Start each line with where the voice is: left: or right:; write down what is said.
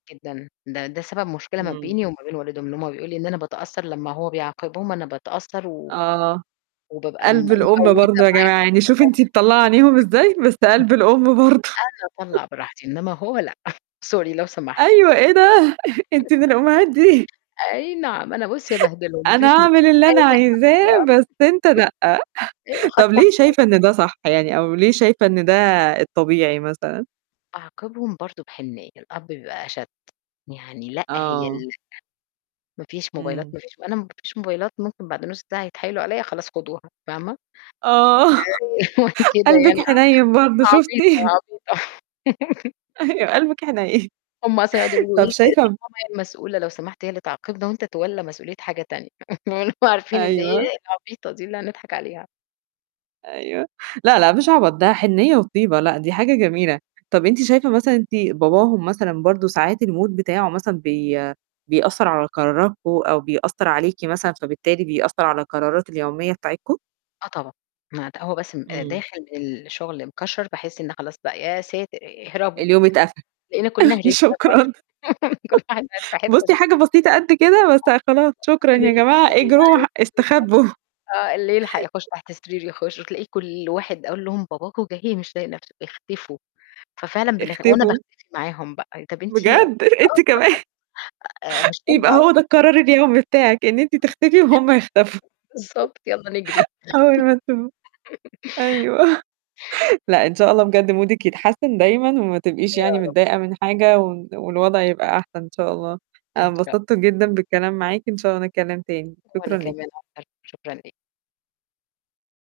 left: جدًا. ده ده سبب مشكلة ما
right: إمم.
left: بيني وما بين والدهم إن هم بيقول لي إن أنا باتأثر لمّا هو بيعاقبهم أنا باتأثّر و
right: آه.
left: وبابقى م
right: قَلْب الأم
left: مبوّزة
right: برضه يا جماعة،
left: معاهم
right: يعني شوفي أنتِ مطلّعة عينيهم إزاي، بس
left: [unintelligible] أنا
right: قَلْب الأم برضه.
left: أنا أطلّع براحتي، إنّما هو لأ، sorry لو سمحت.
right: أيوه، إيه ده؟ أنتِ من الأمّهات دي.
left: أي نعم، أنا بُصّي أبهدلهم ما
right: أنا
left: فيش
right: أعمل
left: مشكلة،
right: اللي أنا
left: أي حد
right: عايزاه،
left: يقر
right: بس أنت لأ.
left: أيوه خط
right: طَب ليه
left: أحمر
right: شايفة إن ده صح يعني أو ليه شايفة إن ده الطبيعي مثلًا؟
left: أعاقبهم برضه بحنيّة، الأب بيبقى أشد، يعني لأ، هي ال
right: آه.
left: لأ ما فيش موبايلات،
right: إمم.
left: ما فيش م أنا ب ما فيش موبايلات، ممكن بعد نُص ساعة يتحايلوا عليّا "خلاص خدوها" فاهمة؟
right: آه،
left: آآ وكده
right: قَلْبِك
left: يعني
right: حنيّن برضه
left: آه، عبيطة،
right: شُفتِ؟
left: عبيطة.
right: أيوه، قَلْبِك حنيّن.
left: هم أصلًا يقعٌدوا يقولوا له
right: طَب
left: إيه: آآ "سيب
right: شايفة
left: ماما هي المسؤولة لو سمحت، هي اللي تعاقبنا وأنت اتولّى مسؤولية حاجة تانية." اللي هو عارفين إن
right: أيوه.
left: هي العبيطة دي اللي هنضحك عليها.
right: أيوه. لأ، لأ، مش عبط، ده حنيّة وطيبة، لأ، دي حاجة جميلة. طَب أنتِ شايفة مثلًا أنتِ باباهم مثلًا برضه ساعات الmood بتاعه مثلًا بي بيأثّر على قرارتكم أو بيأثّر عليكِ مثلًا، فبالتالي بيأثّر على القرارات اليومية بتاعتكم؟
left: آه طبعًا. ما هو بس م آآ
right: إمم.
left: داخل الشُغل مكشَّر، باحس إن خلاص بقى، يا ساتر آآ اهربوا.
right: اليوم اتقفل.
left: تلاقينا كُلّنا هربنا بقى
right: شكرًا.
left: كل واحد بات في حتّة شكل.
right: بُصّي، حاجة بسيطة قد كده، بس خلاص
left: [unintelligible]
right: شكرًا يا
left: أيوه
right: جماعة
left: بالضبط.
right: اجروا ه استخبّوا.
left: آه، اللي يلحق يخُش تحت سرير يخٌش وتلاقي كل واحد أقول لهم: "باباكم جاي مش طايق نَفْسه، اختفوا." ففعلًا بنخ وأنا
right: اختفوا.
left: باختفي معاهم بقى، طَب أنتِ آه
right: بجد! أنتِ كمان؟
left: طبعًا. آآ مش هُم
right: يبقى هو ده القرار
left: [unintelligible]
right: اليومي بتاعِك، إن أنتِ تختفي وهُم يختفوا.
left: بالضبط، يالّا نجري.
right: أول ما تب أيوه. لأ، إن شاء الله بجد مودِك يتحسِّن دايمًا وما تبقيش يعني
left: يا رب.
right: متضايقة من حاجة و والوضع يبقى أحسن إن شاء الله. أنا
left: إن شاء
right: انبسطت جدًا بالكلام معاكِ، إن شاء الله نتكلِّم تاني،
left: وأنا
right: شكرًا ليكِ.
left: كمان أكتر، شكرًا ليكِ.